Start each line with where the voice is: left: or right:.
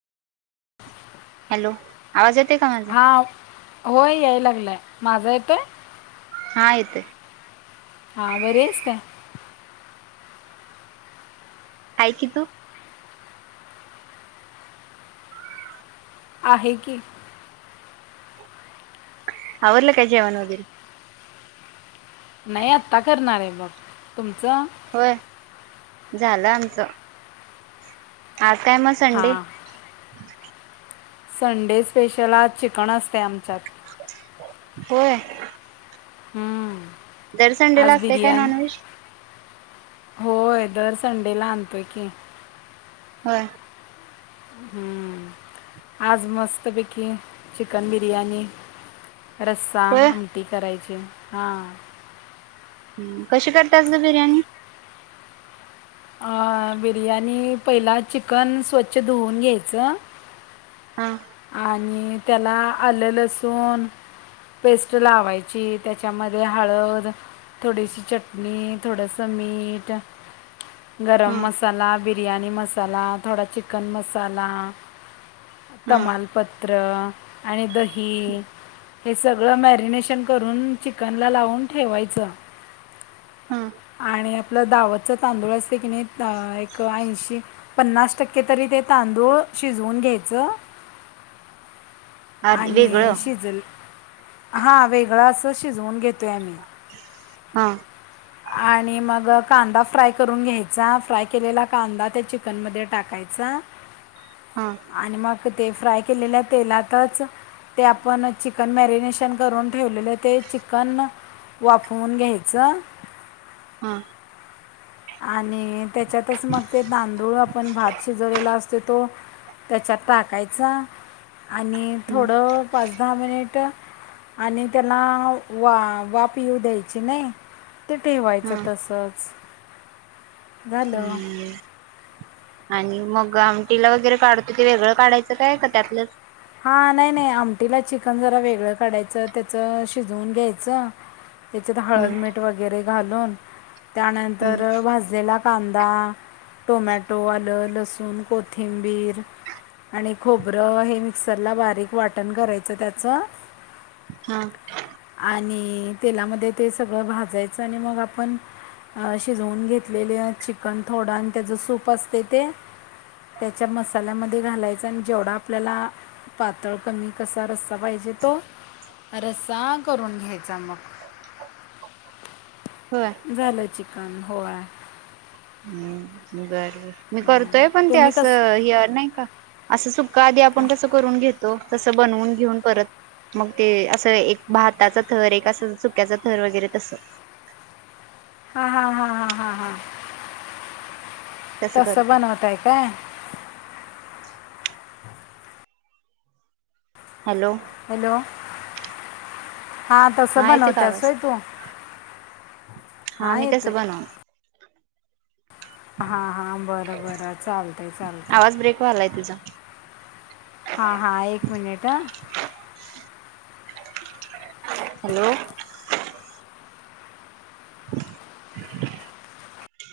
right: Hello! आवाज येते का माझा
left: हा होय. यायला लागलंय माझा येतोय
right: हा येतोय.
left: हा बरी आहेस का?
right: आहे की तू,
left: आहे की.
right: आवरलं का जेवण वैगेरे?
left: नाही आत्ता करणार आहे बघ तुमचं
right: होय झालं आमचं आज काय मग संडे
left: हां संडे स्पेशल आज चिकन असते आमच्यात
right: होय.
left: हम्म
right: दर संडेला
left: आज
right: असते काय
left: बिरयाणी
right: नॉनव्हेज
left: होय. दर संडेला आणतोय की,
right: होय.
left: आज मस्तपैकी चिकन बिर्याणी. रस्सा
right: होय
left: आमटी करायची हा
right: ह कशी करतेस गं बिर्याणी
left: बिर्याणी पहिला चिकन स्वच्छ धुवून घ्यायचं.
right: हा
left: आणि त्याला आलं लसून पेस्ट लावायची त्याच्यामध्ये हळद थोडीशी चटणी, थोडासा मीठ
right: हा
left: गरम मसाला, बिरयाणी मसाला, थोडा चिकनमसाला
right: हा
left: तमालपत्र आणि दही हे सगळं मॅरिनेशन करून चिकनला लावून ठेवायचं
right: हा
left: आणि आपलं दावतच तांदूळ असते की नाही एक ऐंशी पन्नास टक्के तरी ते तांदूळ शिजवून घ्यायचं
right: आधी
left: आणि
right: वेगळं
left: शिजल हा वेगळं असं शिजवून घेतोय आम्ही
right: हा
left: आणि मग कांदा फ्राय करून घ्यायचा फ्राय केलेला कांदा त्या चिकनमध्ये टाकायचा
right: हा
left: आणि मग ते फ्राय केलेल्या तेलातच ते आपण चिकन मॅरिनेशन करून ठेवलेले ते चिकन वाफवून घ्यायचं
right: हा
left: आणि त्याच्यातच मग ते तांदूळ आपण भात शिजवलेला असत तो त्याच्यात टाकायचा आणि
right: हम्म
left: थोडं पाच दहा मिनिट आणि त्याला वा वा पिऊ द्यायची नाही ते
right: हा
left: ठेवायचं तसंच झालं
right: हम् आणि मग आमटीला वगैरे काढतो ते वेगळं काढायचं काय का त्यातलं
left: हा नाही नाही आमटीला चिकन जरा वेगळं काढायचं त्याच शिजवून घ्यायचं त्याच्यात हळद
right: हम्म
left: मीठ वगैरे घालून
right: हम्म
left: त्यानंतर भा ज्याला कांदा टोमॅटो आलं लसूण कोत कोथिंबीर आणि खोबरं हे मिक्सरला बारीक वाटण करायचं त्याचं
right: हा
left: आणि तेलामध्ये ते सगळं भाजायचं आणि मग आपण शिजवून घेतलेले चिकन थोडं आणि त्याचं सूप असते ते त्याच्या मसाल्यामध्ये घालायचं आणि जेवढा आपल्याला पातळ कमी कसा रस्सा पाहिजे तो रस्सा करून घ्यायचा मग
right: होय
left: झालं चिकन होळ
right: हम्म बरर मी करतोय पण ते
left: तुम्ही कसं
right: असं ये नाही का असं सुका आधी आपण
left: काय
right: कसं करून घेतो तसं बनवून घेऊन परत मग ते असं एक भाताच थर एक असं चुक्याच थर वगैरे तस
left: हा हा हा हा हा हा
right: तसं
left: तस
right: करते
left: बनवताय काय
right: हॅलो
left: हॅलो हा तसं
right: येते का
left: बनवत
right: आवाज
left: असोय तू
right: हा
left: हां
right: मी
left: येतोय
right: तसं बनव
left: हां हां बरं बरं चालत चालत
right: आवाज ब्रेक वालाय तुझा
left: हां हां एक मिनिट
right: हॅलो